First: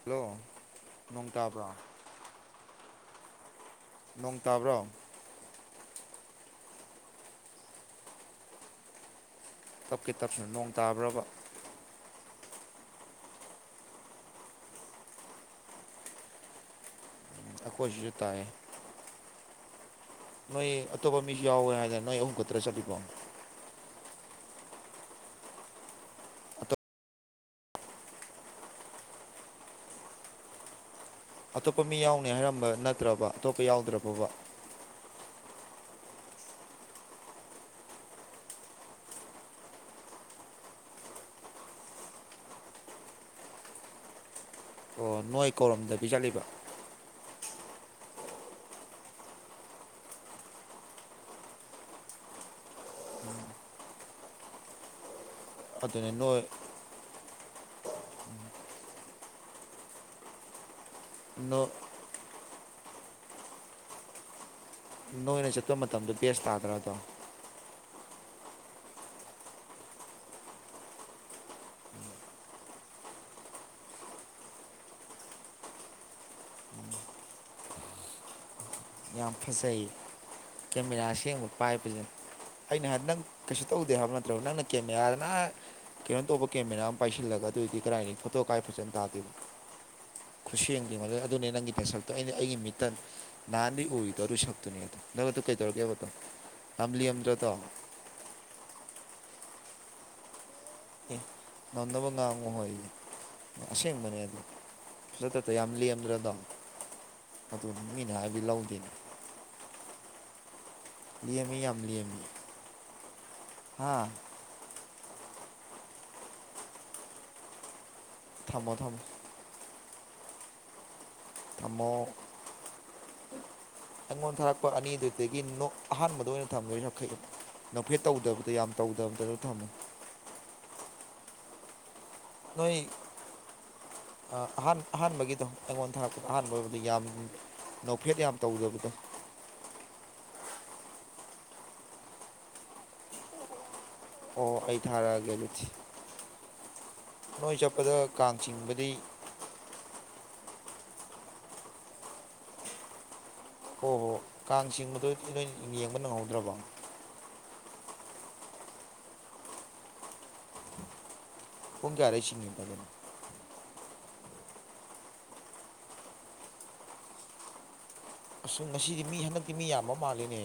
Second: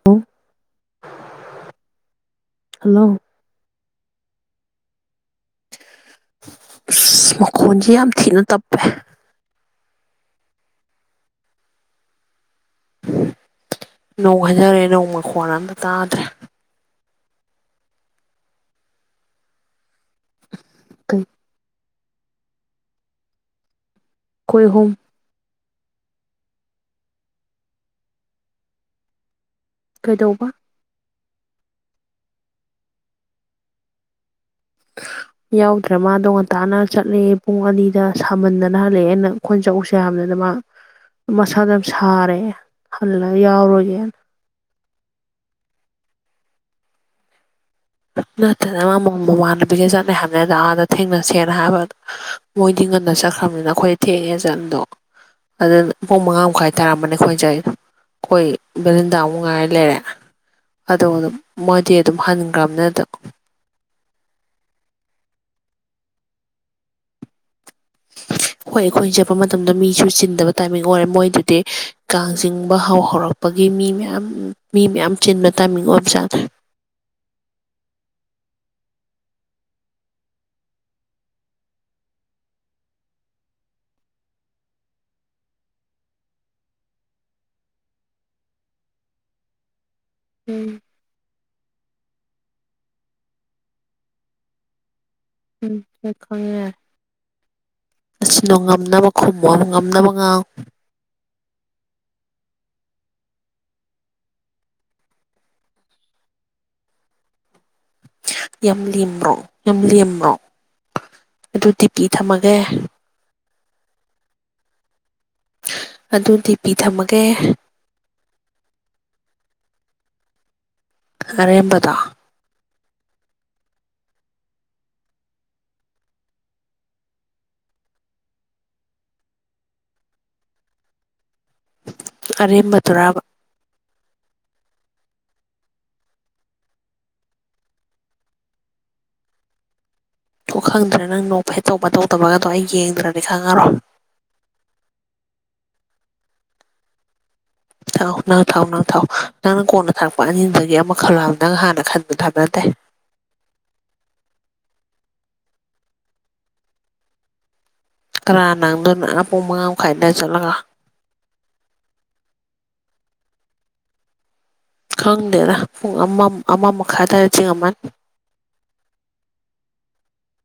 Hello ꯅꯣꯡ ꯇꯥꯕ꯭ꯔꯥ hello ꯅꯣꯡ ꯇꯥꯕ꯭ꯔꯣ ꯑꯁ ꯃꯈꯣꯟꯁꯤꯦ ꯌꯥꯝ ꯊꯤꯅ ꯇꯞꯄꯦ ꯇꯞꯀꯤ ꯇꯞꯁꯤꯅ ꯅꯣꯡ ꯇꯥꯕ꯭ꯔꯕ ꯅꯣꯡ ꯍꯥꯏꯟꯖꯔꯦ ꯅꯣꯡ ꯃꯈ ꯃꯈꯣꯟ ꯑꯝꯇ ꯇꯥꯗ꯭ꯔꯦ ꯑꯩꯈꯣꯏꯁꯤꯁꯨ ꯇꯥꯏ ꯅꯣꯏ ꯑꯇꯣꯞꯄ ꯃꯤꯁꯨ ꯌꯥꯎꯦ ꯍꯥꯏꯔꯅ ꯅꯣꯏ ꯑꯍꯨꯝ ꯈꯛꯇꯔ ꯆꯠꯂꯤꯀꯣ ꯈꯈꯣꯏꯍꯨꯝ ꯀꯩꯗꯧꯕ ꯑꯇꯣꯞꯄ ꯃꯤ ꯌꯥꯎꯅꯤ ꯍꯥꯏꯔꯝꯕ ꯅꯠꯇ꯭ꯔꯕ ꯑꯇꯣꯞꯄ ꯌꯥꯎꯗ꯭ꯔꯕꯕ [unintelligible] ꯌꯥꯎꯗ꯭ꯔꯦ ꯃꯥ ꯗꯣ ꯉꯥꯟꯇꯥꯥꯟꯅ ꯆꯠꯂꯛꯑꯦ ꯄꯨꯡ ꯑꯅꯤꯗ ꯁꯥꯃꯟꯗꯅ ꯍꯜꯂꯛꯑꯦꯅ ꯈꯣꯟꯆꯧꯁꯦ ꯌꯥꯝꯗꯅ ꯃꯥ ꯃꯁꯥꯗ ꯌꯥꯝ ꯁꯥꯔꯦ ꯍꯜꯂꯒ ꯌꯥꯎꯔꯣꯏꯒꯦꯅ ꯑꯣ ꯅꯣꯏ ꯀꯧꯔꯝꯗꯕꯤ ꯆꯠꯂꯤꯕ ꯅꯠꯇꯗꯅ ꯃꯃ ꯃꯃ ꯅꯨ ꯄꯒꯦ ꯆꯠꯅꯩ ꯍꯥꯏꯕꯅꯦꯗ ꯑꯥꯗ ꯊꯦꯡꯅꯁꯦꯅ ꯍꯥꯏꯕꯗꯣ ꯃꯣꯏꯗꯤ ꯉꯟꯅ ꯆꯠꯈ꯭ꯔꯕꯅꯤꯅ ꯑꯩꯈꯣꯏꯗ ꯊꯦꯡꯉꯦ ꯆꯠꯗꯣ ꯑꯗꯨ ꯑꯗꯨꯅꯦ ꯄꯨꯡ ꯃꯉꯥ ꯅꯣꯏ ꯃꯈꯥꯏ ꯇꯥꯔꯝꯕꯅꯤ ꯑꯩ ꯈꯣꯏꯖꯩ ꯑꯩꯈꯣꯏ ꯕꯗꯤꯟꯗ ꯑꯃꯨꯛ ꯉꯥꯏꯔ ꯂꯩꯔꯦ ꯑꯣꯝ ꯃꯣꯏꯗꯤ ꯑꯗꯨꯝ ꯍꯟꯈ꯭ꯔꯕꯅꯤꯅ ꯑꯗꯨ ꯅꯣꯏꯅ ꯆꯠꯄ ꯃꯇꯝꯗꯣ ꯕꯦꯁ ꯇꯥꯗ꯭ꯔꯗꯣ [inaudible] ꯍꯣꯏ ꯑꯩꯈꯣꯏꯅ ꯆꯠꯄ ꯃꯇꯝꯗ ꯃꯤꯁꯨ ꯆꯤꯟꯗꯕ ꯇꯥꯏꯃꯤꯡ ꯑꯣꯏꯔꯦ ꯃꯣꯏꯗꯨꯗꯤ ꯀꯥꯡ ꯆꯤꯡꯕ ꯍꯧ ꯍꯧꯔꯛꯄ ꯄꯒꯤ ꯃꯤ ꯃꯌꯥꯝ ꯃꯤ ꯃꯌꯥꯝ ꯆꯤꯟꯕ ꯇꯥꯏꯃꯤꯡ ꯑꯣꯏ ꯆꯥꯠꯗ꯭ꯔꯦ ꯎꯝ [inaudible] ꯌꯥꯝ ꯐꯖꯩꯌꯦ ꯀꯦꯃꯦꯔꯥ ꯁꯦꯡꯕ ꯄꯥꯏꯕꯕꯁꯤꯅ ꯑꯩꯅ ꯍꯥꯏ ꯅꯪ ꯀꯩꯁꯨ ꯇꯧꯗꯦ ꯍꯥꯏꯕ ꯅꯠꯇ꯭ꯔꯣ ꯅꯪꯅ ꯀꯦꯃꯦꯔꯥꯗꯅ ꯀꯩꯅꯣ ꯇꯧꯕ ꯀꯦꯃꯦꯔꯥ ꯑꯃ ꯄꯥꯏꯁꯤꯜꯂꯒ ꯑꯗꯨꯑꯣꯏꯗꯤ ꯀꯗꯥꯥꯏꯅꯤ ꯐꯣꯇꯣ ꯀꯥꯏ ꯐꯖꯅ ꯇꯥꯗꯦꯅꯣ ꯎꯝ ꯈꯨꯠꯁꯦꯝꯗꯤ ꯃ ꯑꯗꯨꯅꯦ ꯅꯪꯒꯤ ꯄꯦꯁꯛꯇꯣ ꯑꯩꯅ ꯑꯩꯒꯤ ꯃꯤꯇꯟ ꯅꯍꯥꯟꯗꯤ ꯑꯣꯏꯗꯧꯔꯨ ꯁꯛꯇꯨꯅꯦ ꯑꯗꯣ ꯅꯪ꯭ꯔꯗꯣ ꯎꯝ ꯀꯩꯗꯧꯔꯒꯦꯕꯗꯣ ꯍꯣꯏ ꯈꯪꯉꯦ ꯌꯥꯝꯂꯤꯔꯗ꯭ꯔꯣ ꯇꯣ ꯑꯁꯤꯅꯣ ꯉꯝꯅꯕ ꯈꯨꯝꯃ ꯉꯝꯅꯕ ꯉꯥꯎ ꯑꯦ ꯉꯝꯅꯕ ꯉꯥꯡꯉꯨ ꯍꯣꯏ ꯑꯁꯦꯡꯕꯅꯦ ꯑꯗꯨ ꯁꯤ ꯌꯥꯝꯂꯤ ꯌꯥꯝꯗ꯭ꯔꯗꯝ ꯌꯥꯝ ꯂꯦꯝꯕ꯭ꯔꯣ ꯌꯥꯝ ꯂꯦꯝꯕ꯭ꯔꯣ ꯑꯗꯨ ꯇꯤꯄꯤ ꯊꯝꯃꯒꯦ ꯍꯥꯥ ꯑꯗꯨꯗꯤ ꯄꯤ ꯊꯝꯃꯒꯦ ꯊꯝꯃꯣ ꯊꯝꯃꯣ ꯊꯝꯃꯣ ꯑꯔꯝꯕꯗ ꯑꯩꯉꯣꯟꯗ ꯊꯥꯔꯛꯄ ꯑꯅꯤꯗꯨꯗꯒꯤꯣꯛ ꯑꯍꯥꯟꯕꯗ ꯑꯣꯏꯅ ꯊꯝꯗꯣꯏꯅ ꯌꯥꯈꯩꯗ ꯅꯐꯦꯠ ꯇꯧꯗꯕꯗ ꯌꯥꯝ ꯇꯧꯗꯕꯗ ꯑꯗꯨ ꯊꯝꯃꯦ ꯅꯣꯏ ꯑꯔꯦꯝꯕꯗꯨꯔꯕ ꯑꯍ ꯑꯍꯥꯟꯕꯒꯤꯗꯣ ꯑꯩꯉꯣꯟꯗꯔꯛꯄꯗ ꯑꯍꯥꯟꯕꯕꯨꯗꯤ ꯌꯥꯝ ꯧꯐꯦꯠ ꯌꯥꯝ ꯇꯧꯖꯕꯗꯣ ꯑꯣ ꯈꯪꯗ꯭ꯔꯦ ꯅꯪ ꯅꯣꯛ ꯐꯦꯇꯣꯛ ꯐ ꯇꯧꯇꯕꯒꯗꯣ ꯑꯩ ꯌꯦꯡꯗ꯭ꯔꯗꯤ ꯈꯪꯉꯔꯣ ꯑꯣ ꯑꯩ ꯊꯥꯔꯛꯑꯒꯦ ꯑꯗꯨꯁꯤ ꯅꯣꯏ ꯆꯠꯄꯗ ꯊꯥꯎ ꯀꯥꯡ ꯅꯪ ꯊꯥꯎ ꯅꯪ ꯆꯤꯡꯕꯗꯤ ꯊꯥꯎ ꯅꯪꯅ ꯀꯣꯟꯅ ꯊꯔꯛꯄ ꯑꯅꯤꯗꯨꯗꯒꯤ ꯑꯃ ꯈꯜꯂꯣ ꯍꯥꯏꯕ ꯅꯪ ꯍꯥꯟꯅ ꯈꯟꯕꯗꯣ ꯍꯥꯏꯕ ꯅꯠꯇꯦ ꯍꯣ ꯍꯣ ꯀꯥꯡ ꯆꯤꯡꯕꯗꯣ ꯅꯣꯏ ꯌꯦꯡꯕ ꯅꯪꯍꯧꯗ꯭ꯔꯕꯣ ꯀꯅꯥꯅ ꯅꯪꯗꯣꯏꯅꯣ ꯑꯥ ꯄꯨꯡ ꯃꯉꯥ ꯃꯈꯥꯏ ꯑꯗꯥꯏ ꯆꯠꯂꯒ ꯄꯨꯡꯖꯥꯔꯩꯁꯤꯁꯤꯡ ꯌꯦꯕꯒꯅ ꯈꯪꯗꯦꯗ ꯄꯨꯡ ꯑꯃ ꯑꯃ ꯃꯈꯥꯏꯗꯋꯥꯔꯦ ꯆꯤꯡ ꯑꯃ ꯑꯁ ꯉꯁꯤꯗꯤ ꯃꯤ ꯍꯟꯗꯛꯇꯤ ꯃꯤ ꯌꯥꯝꯕ ꯃꯥꯜꯂꯤꯅꯦ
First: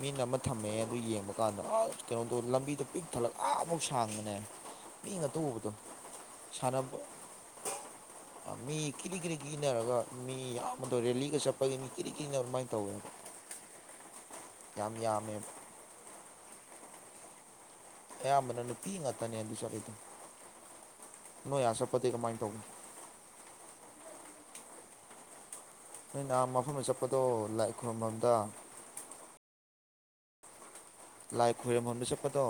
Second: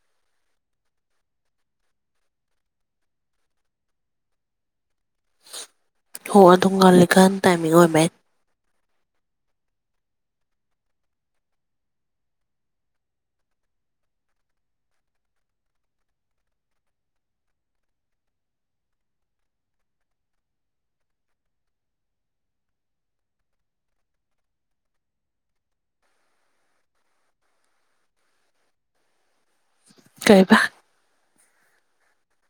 ꯃꯤꯅ ꯑꯃ ꯊꯝꯃꯛꯑꯦ ꯑꯗꯨ ꯌꯦꯡꯕ ꯀꯥꯟꯗ ꯑ ꯀꯩꯅꯣꯗꯣ ꯂꯝꯕꯤꯗ ꯄꯤꯛ ꯊꯜꯂ ꯑꯃꯨꯛ ꯁꯥꯡꯕꯅꯦ ꯃꯤꯉꯥꯇ ꯎꯕꯗꯣ ꯍꯣ ꯑꯗꯨ ꯁꯥꯟꯅꯕ ꯉꯜꯂꯤꯀꯥꯟ ꯇꯥꯏꯃꯤꯡ ꯑꯣꯏꯕꯩ ꯑꯥ ꯃꯤ ꯀꯤꯔꯤ ꯀꯤꯔꯤ ꯀꯤ ꯏꯅꯔꯒ ꯃꯤ ꯌꯥꯝꯕꯗꯣ ꯔꯦꯂꯤꯒ ꯆꯠꯄꯒꯤ ꯃꯤ ꯀꯤꯔꯤ ꯀꯤ ꯏꯅꯅꯕ ꯑꯗꯨꯃꯥꯏꯅ ꯇꯧꯋꯦꯕ ꯌꯥꯝ ꯌꯥꯝꯃꯦ ꯑꯌꯥꯝꯕꯅ ꯅꯨꯄꯤ ꯉꯥꯛꯇꯅꯦ ꯑꯗꯨ ꯆꯠꯂꯤꯗꯨ ꯅꯣꯏ ꯑꯥ ꯆꯠꯄꯗꯤ ꯀꯃꯥꯏꯅ ꯇꯧꯒꯅꯤ ꯅꯣꯏ ꯅꯍꯥꯟ ꯃꯐꯝꯃ ꯆꯠꯄꯗꯣ ꯂꯥꯏ ꯈꯨꯔꯨꯝꯕꯝꯗ ꯀꯩꯕ ꯂꯥꯏ ꯈꯣꯏꯔꯝꯐꯝꯗ ꯆꯠꯄꯗꯣ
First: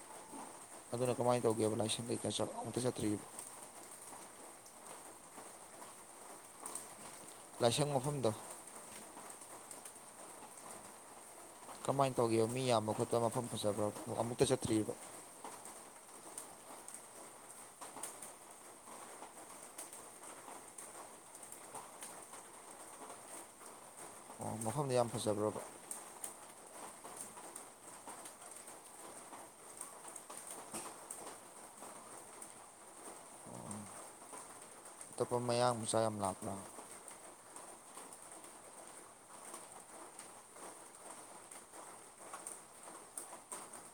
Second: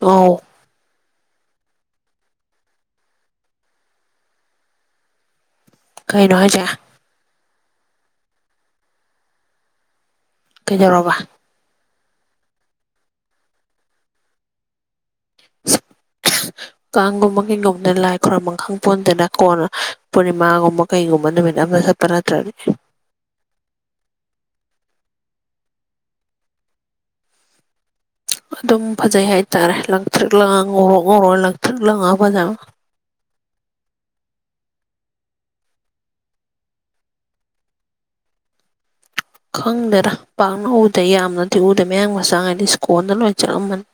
ꯑꯥꯎ ꯑꯗꯨꯅ ꯀꯃꯥꯏꯅ ꯇꯧꯒꯦꯕ ꯂꯥꯏꯁꯪ ꯀꯩꯀꯥ ꯆꯠ ꯑꯃꯨꯛꯇ ꯆꯠꯇ꯭ꯔꯤꯕ ꯀꯩꯅꯣ ꯍꯥꯏꯖꯦ ꯂꯥꯏꯁꯪ ꯃꯐꯝꯗꯣ ꯀꯩꯗꯧꯔꯕ ꯀꯃꯥꯏꯅ ꯇꯧꯒꯦꯕ ꯃꯤ ꯌꯥꯝꯕ ꯈꯣꯠꯄ ꯃꯐꯝ ꯐꯖꯕ꯭ꯔ ꯑꯃꯨꯛꯇ ꯆꯠꯇ꯭ꯔꯤꯕ ꯀꯥꯡꯒꯨꯝꯕ ꯀꯩꯒꯨꯝꯗ ꯂꯥꯏ ꯈꯨꯔꯝꯕꯝ ꯈꯪꯄꯣꯟꯇꯦꯗ ꯀꯣꯟꯅ ꯄꯨꯔꯅꯤꯃꯥꯒꯨꯝꯕ ꯀꯩꯒꯨꯝꯕ ꯅꯨꯃꯤꯠ ꯑꯃꯗ ꯆꯠ ꯄ ꯅꯠꯇ꯭ꯔꯗꯤ ꯑꯣ ꯃꯐꯝꯗꯤ ꯌꯥꯝ ꯐꯖꯕ꯭ꯔꯥꯕ ꯑꯗꯨꯝ ꯐꯖꯩ ꯍꯥꯏꯇꯥꯔꯦ ꯂꯪꯊ꯭ꯔꯤꯛ ꯂꯪꯉ ꯉꯧꯔꯣꯛ ꯉꯧꯔ ꯂꯪꯊ꯭ꯔꯤꯛ ꯂꯪꯉ ꯐꯖꯃ ꯑꯇꯣꯞꯄ ꯃꯌꯥꯡ ꯃꯆꯥ ꯌꯥꯝ ꯂꯥꯛꯄ꯭ꯔꯣ ꯈꯪꯗꯦꯗ ꯄꯥꯛꯅ ꯎꯗꯦ ꯌꯥꯝꯅꯗꯤ ꯎꯗꯦ ꯃꯌꯥꯡ ꯃꯆꯥ ꯉꯩꯗꯤ ꯏꯁ꯭ꯀꯣꯟꯗ ꯂꯣꯏ ꯆꯠꯂꯝꯃꯅꯤ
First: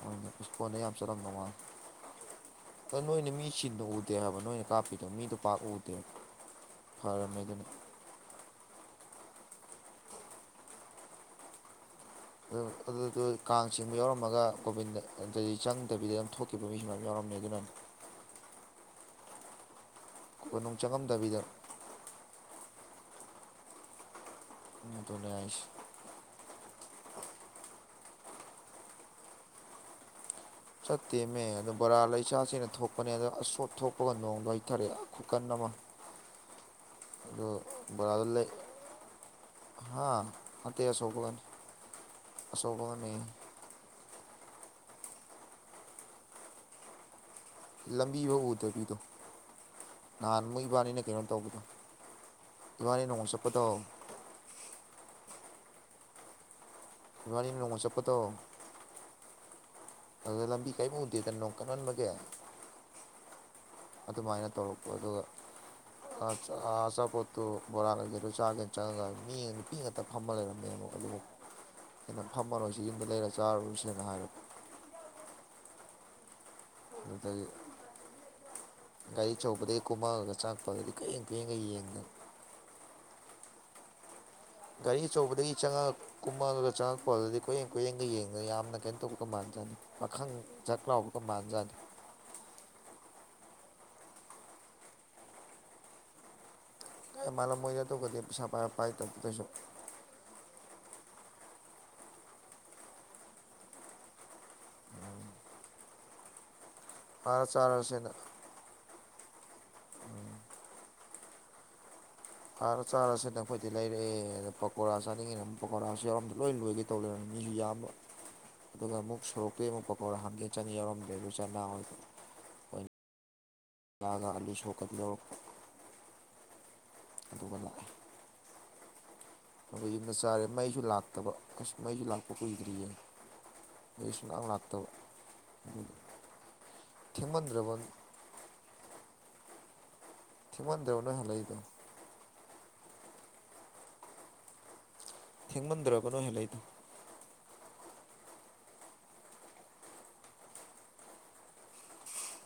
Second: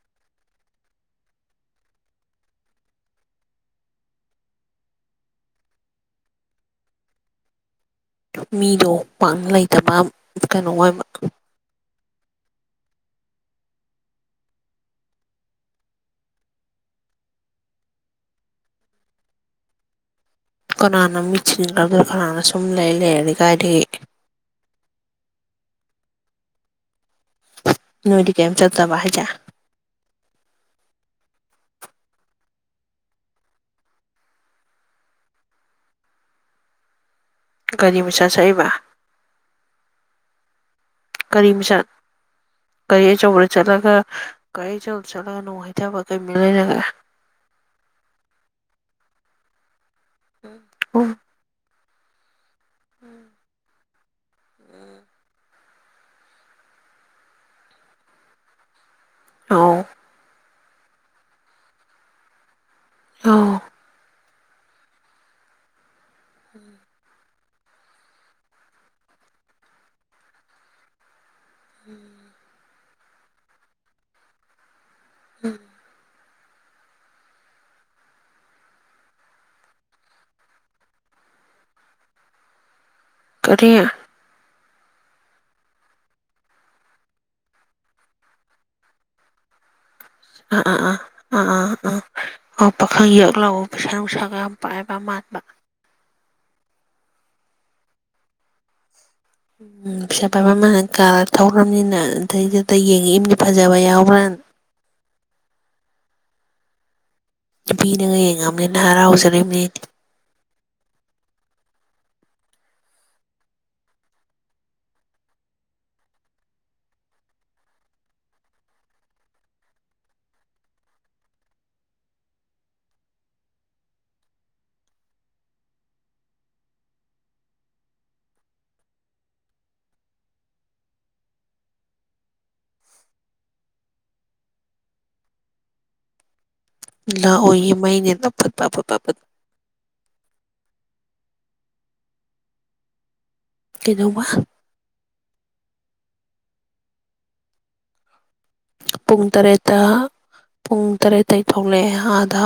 ꯃꯣꯏꯅ ꯏꯁꯀꯣꯟꯗ ꯌꯥꯝ ꯆꯠꯂꯝꯗꯧ ꯃꯥꯜꯂꯤ ꯑꯗꯣ ꯅꯣꯏꯅ ꯃꯤ ꯆꯤꯟꯅ ꯎꯗꯦ ꯍꯥꯏꯕ ꯅꯣꯏꯅ ꯀꯥꯞꯄꯤꯗꯣ ꯃꯤꯗꯣ ꯄꯥꯛ ꯎꯗꯦꯕ ꯐꯔꯝꯃꯦꯗꯨꯅ꯫ ꯃꯤꯗꯣ ꯄꯥꯛꯅ ꯂꯩꯇꯕ ꯀꯩꯅꯣ ꯑꯣꯏꯕ, ꯑꯗꯨ ꯑꯗꯨꯗꯨꯣ ꯀꯥꯡ ꯆꯤꯡꯕ ꯌꯥꯎꯔꯝꯃꯒ ꯀꯣꯚꯤꯟꯗꯗꯤ ꯆꯪꯗꯕꯤꯗ ꯑꯗꯨꯝ ꯊꯣꯛꯈꯤꯕ ꯃꯤꯁꯨ ꯃꯌꯝ ꯌꯥꯎꯔꯝꯃꯦ ꯑꯗꯨꯅꯅꯦ꯫ ꯀꯣꯅꯨꯡ ꯀꯅꯥꯅ ꯃꯤ ꯆꯪꯉꯝꯗꯕꯤꯗ ꯆꯤꯟꯈ꯭ꯔꯒ ꯀꯅꯥꯅ ꯁꯨꯝ ꯅꯩ ꯂꯩꯔꯗꯤ ꯀꯥꯏꯗꯒꯤ꯫ ꯑꯗꯨꯅꯦ ꯍꯥꯏꯁꯦ꯫ ꯅꯣꯏꯗꯤ ꯀꯩꯝ ꯆꯠꯇꯕ ꯍꯥꯏꯖ? ꯆꯠꯇꯦꯃꯦ ꯑꯗꯨ ꯕꯣꯔꯥ ꯂꯩꯆꯥꯁꯤꯅ ꯊꯣꯛꯄꯅꯦ ꯑꯗꯣ ꯑꯁꯣꯠ ꯊꯣꯛꯄꯒ ꯅꯣꯡꯗ ꯍꯩꯊꯔꯛꯑꯦ ꯈꯨꯀꯟ ꯑꯃ꯫ [inaudible] ꯑꯗꯣ ꯒꯥꯔꯤ ꯕꯣꯔꯥ ꯃꯆꯥ ꯂꯩ ꯆꯠꯏꯕ ꯍꯥ ꯅꯠꯇꯦ ꯑꯁꯣꯛꯄꯒꯅꯤ ꯀꯔꯤ ꯃꯤꯁꯛ ꯀꯔꯤ ꯑꯁꯣꯛꯄꯒꯅꯦ ꯑꯆꯧꯕ ꯆꯠꯂꯒ ꯒꯥꯔꯤ ꯆꯧꯕꯗ ꯆꯠꯂꯒ ꯅꯣꯡ ꯍꯩꯊꯕ ꯀꯩ ꯃꯔꯤ ꯂꯩꯅꯒꯦ꯫ ꯂꯝꯕꯤꯕꯧ ꯎꯗꯕꯤꯗꯣ ꯅꯍꯥꯟ ꯃꯣꯏꯕꯥꯅꯤꯅ ꯎꯝ ꯀꯩꯅꯣ ꯇꯧꯕꯗꯣ꯫ ꯏꯕꯥꯅꯤ ꯅꯣꯡꯃ ꯆꯠꯄꯗꯣ꯫ ꯎꯝ [unintelligible] ꯏꯕꯥꯅꯤ ꯅꯣꯡꯃ ꯆꯠꯄꯗꯣ꯫ ꯑ [unintelligible] ꯑꯗꯣ ꯂꯝꯕꯤ ꯀꯩꯝ ꯎꯗꯦꯗꯅ ꯅꯣꯡ ꯀꯟꯃꯟꯕꯒꯤ꯫ ꯑ [unintelligible] ꯑꯗꯨꯃꯥꯏꯅ ꯇꯧꯔꯛꯄ ꯑꯗꯨꯒ ꯑꯆꯥꯄꯣꯠ, ꯑꯣ ꯕꯣꯔꯥ ꯀꯩ-ꯀꯩꯗꯣ ꯆꯥꯒꯦꯅ ꯆꯪꯉꯒ ꯃꯤ ꯅꯨꯄꯤ ꯉꯥꯛꯛꯇ ꯐꯝꯕ ꯂꯩꯔꯝꯃꯦ ꯑꯃꯨꯛ ꯑꯗꯨꯕꯨ ꯐꯝꯃꯔꯣꯏꯁꯤ ꯌꯨꯝꯗ ꯂꯩꯔ ꯆꯥꯔꯨꯔꯁꯦꯅ ꯍꯥꯏꯔ, ꯎꯝ ꯗꯨꯇꯥꯏꯗꯤ ꯒꯥꯔꯤ ꯑꯆꯧꯕꯗꯒꯤ ꯀꯨꯝꯃꯛꯑꯒ ꯆꯥꯛꯄꯗꯗꯤ ꯀꯨꯌꯦꯡ ꯀꯨꯌꯦꯡꯒ ꯌꯦꯡꯗ ꯀꯔꯤ ꯒꯥꯔꯤ ꯑꯆꯧꯕꯗꯒꯤ ꯆꯪꯉꯛ ꯀꯨꯝꯍꯜꯔꯒ ꯆꯪꯉꯛꯄꯗꯗꯤ ꯀꯣꯏꯌꯦꯡ ꯀꯣꯏꯌꯦꯡꯒ ꯌꯦꯡꯗꯅ ꯌꯥꯝꯅ ꯀꯩꯅꯣ ꯇꯧꯕ ꯃꯥꯟ ꯆꯥꯅꯤ꯫ ꯄꯥꯈꯪ ꯑꯥ ꯑꯥ ꯖꯛ ꯑꯥ ꯂꯥꯎꯕꯒ ꯑꯥ ꯃꯥꯟꯖꯥꯅꯤ꯫ ꯑꯥ ꯑꯥ ꯄꯥꯈꯪ ꯌꯛ ꯂꯎꯕ ꯄꯩꯁꯥ ꯅꯨꯡꯁꯥꯒ ꯌꯥꯝ ꯄꯥꯏꯕ ꯃꯥꯟꯕ꯫ ꯀ ꯃꯥꯜꯂꯝ ꯃꯣꯏꯗ ꯑꯗꯨꯒꯗꯤ ꯄꯩꯁꯥ ꯄꯥꯏꯕꯥ ꯄꯥꯏꯇꯕꯥ ꯀꯩꯁꯨ ꯎꯝ ꯄꯩꯁꯥ ꯄꯥꯏꯕ ꯑꯃꯅ ꯀꯥꯔ ꯊꯧꯔꯝꯅꯤꯅ ꯑꯗꯩꯗꯨ ꯀꯩ ꯌꯦꯡꯉꯛꯏꯃꯜꯅꯤ ꯐꯖꯕ ꯌꯥꯎꯕ꯭ꯔꯥ ꯑꯥꯗ ꯆꯥꯔꯁꯦꯅ ꯅꯨꯄꯤꯅꯒ ꯌꯦꯡꯉꯥꯑꯃꯤꯅ ꯍꯔꯥꯎꯖꯔꯤꯃꯤ ꯈꯥꯔ ꯆꯥꯔꯁꯤ ꯅꯈꯣꯏꯗꯤ ꯂꯩꯔꯦ ꯑꯗꯥ ꯄꯀꯣꯔꯥ ꯆꯥꯅꯤꯡꯉꯤꯅ ꯄꯀꯣꯔꯥꯁꯨ ꯌꯥꯎꯔꯝꯗ ꯂꯣꯏ ꯂꯣꯏꯒꯔꯦ ꯇꯧ ꯂꯩꯔꯝ ꯃꯤꯁꯨ ꯌꯥꯝꯕ ꯑꯗꯨꯒ ꯑꯃꯨꯛ ꯁꯣꯔꯣꯛꯇꯩ ꯑꯃꯨꯛ ꯄꯀꯧꯔ ꯍꯪꯒꯦ ꯆꯪꯉꯦ ꯌꯥꯎꯔꯝꯗꯦ ꯑꯗꯨ ꯆꯅꯥ ꯑꯣꯏꯗꯣ ꯌꯥꯒꯥ ꯑꯂꯨꯁꯣꯛꯀꯥꯗꯤ ꯌꯥꯎꯔꯛ ꯑꯗꯨꯒ ꯂꯥꯛꯑꯦ ꯑꯗꯩꯩ ꯌꯨꯝꯗꯥ ꯆꯥꯔꯦ ꯃꯩꯁꯨ ꯂꯥꯛꯇꯕ ꯑꯁ ꯃꯩꯁꯨ ꯂꯥꯛꯄ ꯀꯨꯏꯗ꯭ꯔꯤꯌꯦ ꯃꯩ ꯁꯨꯡꯂꯥꯛꯂꯥꯛꯇꯥꯕꯥ ꯑꯗꯨꯒꯤ ꯂꯥꯛꯑꯣꯏꯌꯦ ꯃꯩꯅꯦꯅ ꯐꯨꯠ ꯄꯥ ꯐꯨꯠ ꯄꯥ ꯐꯨꯠ ꯊꯦꯡꯃꯟꯗꯔꯣ ꯅꯣꯏ ꯍꯜꯂꯏꯗꯣ ꯀꯩꯅꯣꯝꯃꯥ ꯍꯪ ꯊꯦꯡꯃꯟꯗ꯭ꯔꯕ ꯅꯣꯢ ꯍꯂꯛꯏꯗꯣ ꯄꯨꯡ ꯇꯔꯦꯠꯇ ꯄꯨꯡ ꯇꯔꯦꯠꯇꯩ ꯊꯣꯛꯂꯛꯑꯦ ꯑꯥꯗ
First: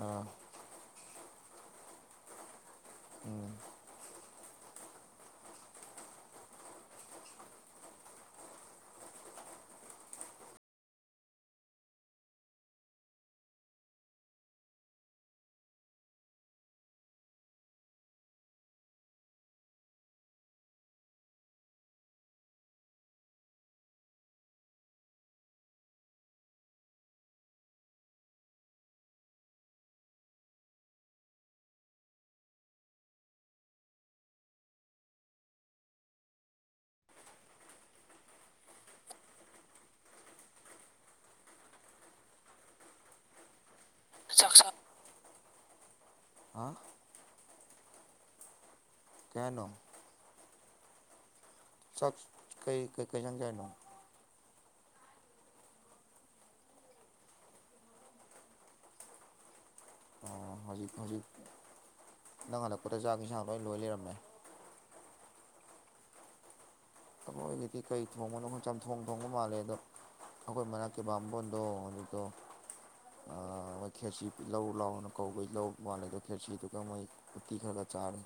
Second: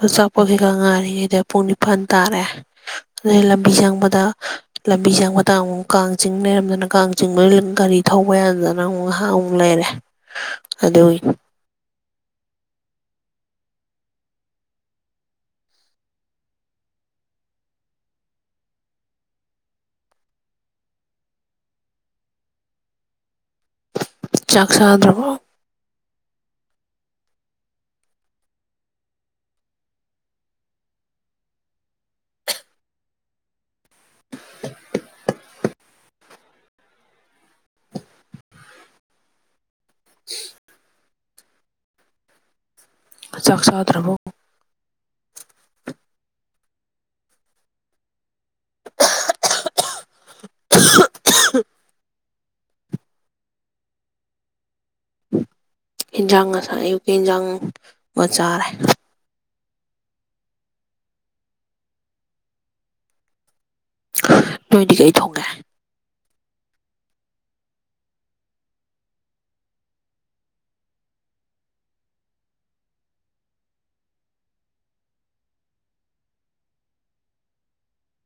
ꯗꯣ ꯑꯥ ꯆꯥꯛꯄ ꯒꯩꯀꯥ ꯉꯥꯢꯔꯤꯉꯩꯗ ꯄꯨꯡ ꯅꯤꯄꯥꯟ ꯇꯥꯔꯦ ꯑꯗꯩꯂꯝꯕꯤ ꯆꯪꯕꯗ ꯂꯝꯕꯤ ꯆꯪꯕꯗ ꯑꯃꯨꯛ ꯀꯥꯡ ꯆꯤꯡ ꯂꯩꯔꯝꯗꯅ ꯀꯥꯡ ꯆꯤꯡ ꯕꯩ ꯂꯩ ꯒꯥꯔꯤ ꯊꯧꯕ ꯌꯥꯗꯗꯅ ꯑꯃꯨꯛ ꯉꯥꯍꯥꯛ ꯑꯃꯨꯛ ꯂꯩꯔꯦ ꯑꯗꯨꯢ ꯆꯥꯛ ꯆꯥꯗ꯭ꯔꯕꯣ [inaudible] [inaudible] ꯆꯥꯛ ꯆꯥꯗ꯭ꯔꯕꯣ ꯍꯥꯥ ꯀꯩ ꯍꯥꯏꯅꯣ [unintelligible] ꯆꯥꯛ ꯀꯩ ꯀꯩꯀꯩ ꯏꯟꯖꯥꯡ ꯆꯥꯏꯅꯣ ꯏꯟꯖꯥꯡ ꯉꯥꯁꯥꯏ ꯑꯌꯨꯛꯀꯤ ꯏꯟꯖꯥꯡ ꯉꯥ ꯆꯥꯔꯦ ꯑꯣ ꯍꯧꯖꯤꯛ ꯍꯧꯖꯤꯛ ꯅꯪ ꯍꯜꯂꯛꯄꯗ ꯆꯥꯛ ꯏꯟꯁꯥꯡ ꯂꯣꯏ ꯂꯣꯏ ꯂꯩꯔꯝꯃꯦ ꯅꯣꯏꯗꯤ ꯀꯩ ꯊꯣꯡꯉꯦ ꯑꯈꯣꯏꯒꯤꯗꯤ ꯀꯩ ꯊꯣꯡꯕꯅꯣ ꯈꯪ ꯆꯝꯊꯣꯡ ꯊꯣꯡꯕ ꯃꯥꯜꯂꯦ ꯑꯗꯣ ꯑꯈꯣꯏ ꯃꯅꯥꯛꯀꯤ ꯕꯥꯝꯕꯣꯟꯗꯣ ꯑꯗꯨꯗꯣ ꯑꯥ ꯃꯣꯏ ꯈꯦꯆꯤ ꯂꯧ ꯂꯥꯎꯅ ꯀꯧꯕꯩ ꯂꯧ ꯃꯥꯜꯂꯤꯗꯣ ꯈꯦꯔꯆꯤꯗꯨꯒ ꯃꯣꯏ ꯎꯇꯤ ꯈꯔꯒ ꯆꯥꯔꯦ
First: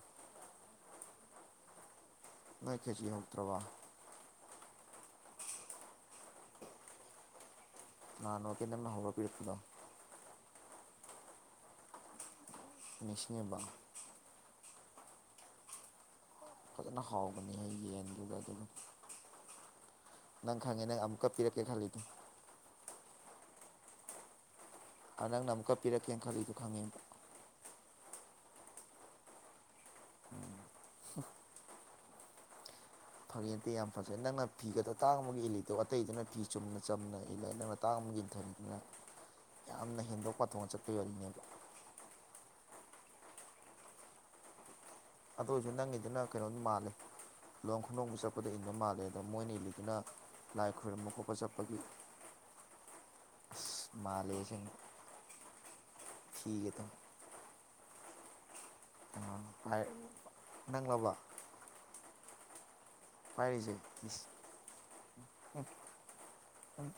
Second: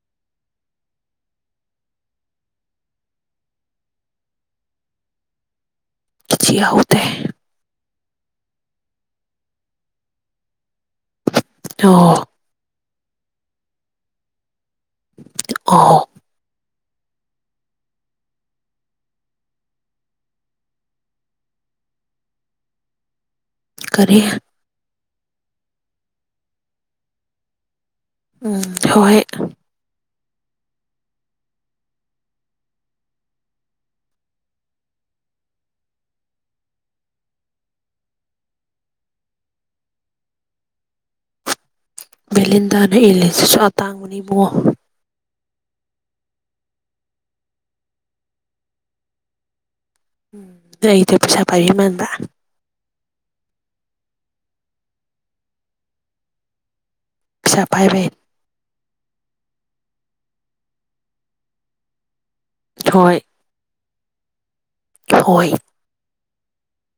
ꯅꯣꯢ ꯈꯦꯆꯤ ꯍꯥꯎꯇ꯭ꯔꯕꯥ꯫ ꯈꯦꯆꯤ ꯍꯥꯎꯇꯦ ꯅꯍꯥꯟꯃꯨꯛꯀꯤ ꯅꯪꯅ ꯍꯧꯔ ꯄꯤꯔꯛꯄꯗꯣ ꯑꯣ ꯅꯤꯁꯤꯡꯉꯤꯕꯣ ꯑꯣ ꯐꯖꯅ ꯍꯥꯎꯕꯅꯤꯍꯦ ꯌꯦꯟꯗꯨꯒ ꯑꯗꯨꯝ ꯅꯪ ꯈꯪꯉꯦ ꯅꯪ ꯑꯃꯨꯛꯀ ꯄꯤꯔꯛꯀꯦ ꯈꯜꯂꯤꯗꯣ ꯀꯔꯤ ꯑ ꯅꯪꯅ ꯑꯃꯨꯛꯀ ꯄꯤꯔꯛꯀꯦꯅꯥ ꯈꯜꯂꯤꯗꯣ ꯈꯪꯉꯦ ꯎꯝ ꯍꯣ ꯍꯦ [inaudible] ꯐꯒꯤ ꯅꯠꯇꯦ ꯌꯥꯝ ꯐꯖꯩ ꯅꯪꯅ ꯐꯤꯒꯗꯣ ꯇꯥꯡꯕꯒ ꯏꯜꯂꯤꯗꯣ ꯑꯇꯩꯗꯨꯅ ꯐꯤ ꯆꯨꯝꯅ ꯆꯝꯅ ꯏꯜꯂ ꯅꯪꯅ ꯇꯥꯡꯕꯒꯤ [unintelligible] ꯅ ꯌꯥꯝꯅ ꯍꯦꯟꯗꯣꯛ ꯄꯥꯊꯣꯛꯅ ꯆꯠꯄꯒꯤ ꯋꯥꯔꯤꯅꯦꯕꯥ ꯚꯦꯂꯤꯟꯗꯥꯅ ꯏꯜꯂꯤꯁꯤꯁꯨ ꯑꯇꯥꯡꯕꯅꯤ ꯏꯕꯨꯉꯣ꯫ ꯑꯗꯨ ꯑꯣꯏꯁꯨ ꯅꯪꯒꯤꯗꯨꯅ ꯀꯩꯅꯣꯝ ꯃꯥꯜꯂꯦ ꯂꯨꯍꯣꯡ ꯈꯣꯡꯗꯣꯡꯕ ꯆꯠꯄꯗ ꯏꯟꯕ ꯃꯥꯜꯂꯦ ꯑꯗ ꯃꯣꯏꯅ ꯏꯜꯂꯤꯗꯨꯅ ꯎꯝ ꯂꯥꯏ ꯗ ꯑꯩꯗꯨ ꯄꯩꯁꯥ ꯄꯥꯢꯕꯤ ꯃꯥꯟꯕ ꯑꯁ ꯃꯥꯂꯦ ꯑꯁꯦꯡꯕ ꯐꯤꯒꯗꯣ ꯄꯩꯁꯥ ꯄꯥꯏꯕꯩ ꯑ ꯐ ꯅꯪꯂꯕ ꯍꯣꯏ꯫ ꯄꯥꯏꯔꯤꯖꯦ ꯏꯁ ꯍꯣꯏ ꯍꯨꯡ ꯍꯨꯡ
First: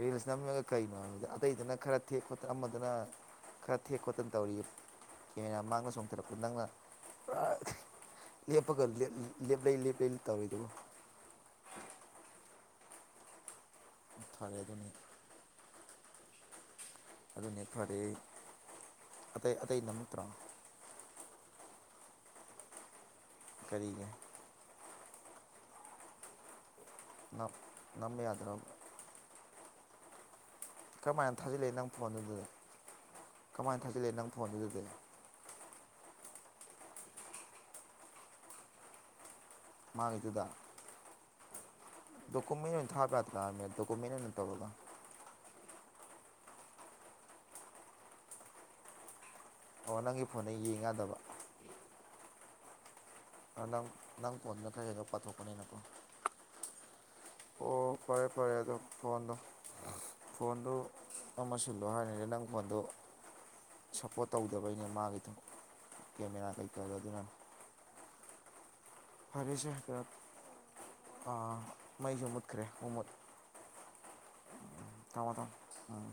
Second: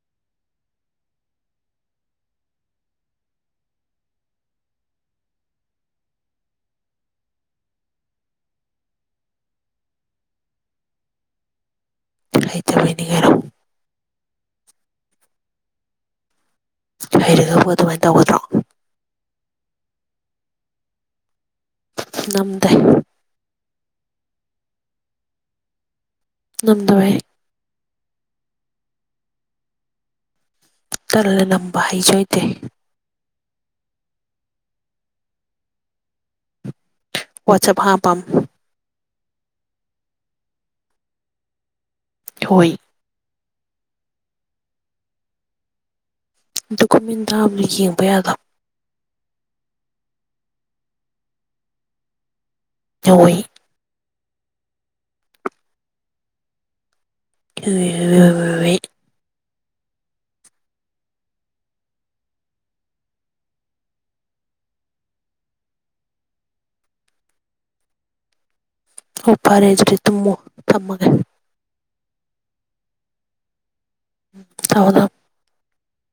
ꯔꯤꯜꯁ ꯅꯝꯃꯒ ꯀꯩꯅꯣ ꯑꯇꯩꯗꯅ ꯈꯔ ꯊꯦꯛ ꯈꯣꯠꯇ ꯑꯃꯗꯅ ꯈꯔ ꯊꯦꯛ ꯈꯣꯠꯇꯅ ꯇꯧꯔꯤꯌꯦ ꯀꯦꯃꯦꯔꯥ ꯃꯥꯡꯗ ꯆꯣꯡꯊꯔꯛꯄ ꯅꯪꯅ ꯑꯥꯛ ꯂꯦꯞꯄꯒ ꯂꯦꯞ ꯂꯦꯞꯂꯩ ꯂꯦꯞꯄ ꯂꯩꯅ ꯇꯧꯔꯤꯗꯨꯕꯣ ꯍꯩꯇꯕꯩꯅꯤ ꯀꯩꯅꯣ ꯐꯥꯔꯦ ꯑꯗꯨꯅꯤ ꯑꯗꯨꯅꯤ ꯍꯩꯔꯒꯕꯨ ꯑꯗꯨꯃꯥꯏ ꯐꯔꯦ ꯇꯧꯒꯗ꯭ꯔꯣ ꯑꯇꯩ ꯑꯇꯩ ꯅꯝꯇꯔꯣ ꯅꯝꯗꯦ꯫ ꯀꯔꯤꯒꯤ ꯅꯝꯗꯕꯩ ꯅ ꯅꯝꯕ ꯌꯥꯗ꯭ꯔꯣ ꯀꯔꯃꯥꯏ ꯇꯜꯂꯦ ꯊꯥꯖꯤꯜꯂꯛꯦ ꯅꯝꯕ ꯅꯪ ꯍꯩꯁꯨ ꯍꯩꯇꯦ ꯐꯣꯟꯗꯨꯗꯗꯤ ꯀꯃꯥꯏ ꯊꯥꯖꯤꯜꯂꯛꯑꯦ ꯅꯪ ꯐꯣꯟꯗꯨꯗꯗꯤ ꯋꯥꯆꯑꯞ ꯍꯥꯄꯝ ꯃꯥꯒꯤꯗꯨꯗ ꯍꯣꯏ ꯗꯣꯀꯨꯃꯦꯟ ꯑꯣꯏꯅ ꯊꯥꯕ ꯌꯥꯗ꯭ꯔꯥꯃꯦ ꯗꯣꯀꯨꯃꯦꯟ ꯑꯣꯏꯅ ꯇꯧꯔꯒ ꯗꯣꯀꯨꯃꯦꯟ ꯊꯥꯕꯗꯤ ꯌꯦꯡꯕ ꯌꯥꯗ ꯑꯣ ꯅꯪꯒꯤ ꯐꯣꯟꯗ ꯌꯦꯡꯌꯥꯗꯕ ꯗꯣꯏ ꯅꯪ ꯅꯪ ꯀꯣꯟꯗ ꯈ꯭ꯔ ꯍꯦꯟꯅ ꯄꯥꯊꯣꯛꯄꯅꯤꯅꯀꯣ ꯍꯣꯏ ꯍꯣꯏ ꯑꯣ ꯍꯣꯏ ꯐꯔꯦ ꯐꯔꯦ ꯍꯣꯏ ꯑꯗꯣ ꯍꯣꯏ ꯐꯣꯟꯗꯣ ꯐꯣꯟꯗꯨ ꯑꯃ ꯁꯤꯜꯂꯣ ꯍꯥꯏꯔꯤꯅꯤ ꯅꯪ ꯐꯣꯟꯗꯨ ꯁꯞꯄꯣꯔꯠ ꯇꯧꯗꯕꯩꯩꯅꯦ ꯃꯥꯒꯤꯗꯨ ꯀꯦꯃꯦꯔꯥ ꯀꯩꯀꯥ ꯑꯗꯨꯅ ꯍꯣ ꯐꯔꯦ ꯑꯗꯨꯗꯤ ꯇꯨꯃꯣ ꯊꯃꯒꯦ꯫ ꯑꯥ꯫ ꯃꯥꯏꯖꯨ ꯃꯨꯠꯈ꯭ꯔꯦ ꯄꯨꯃꯨꯠ ꯇꯧꯒꯗꯝ ꯒꯗꯝ ꯎꯝ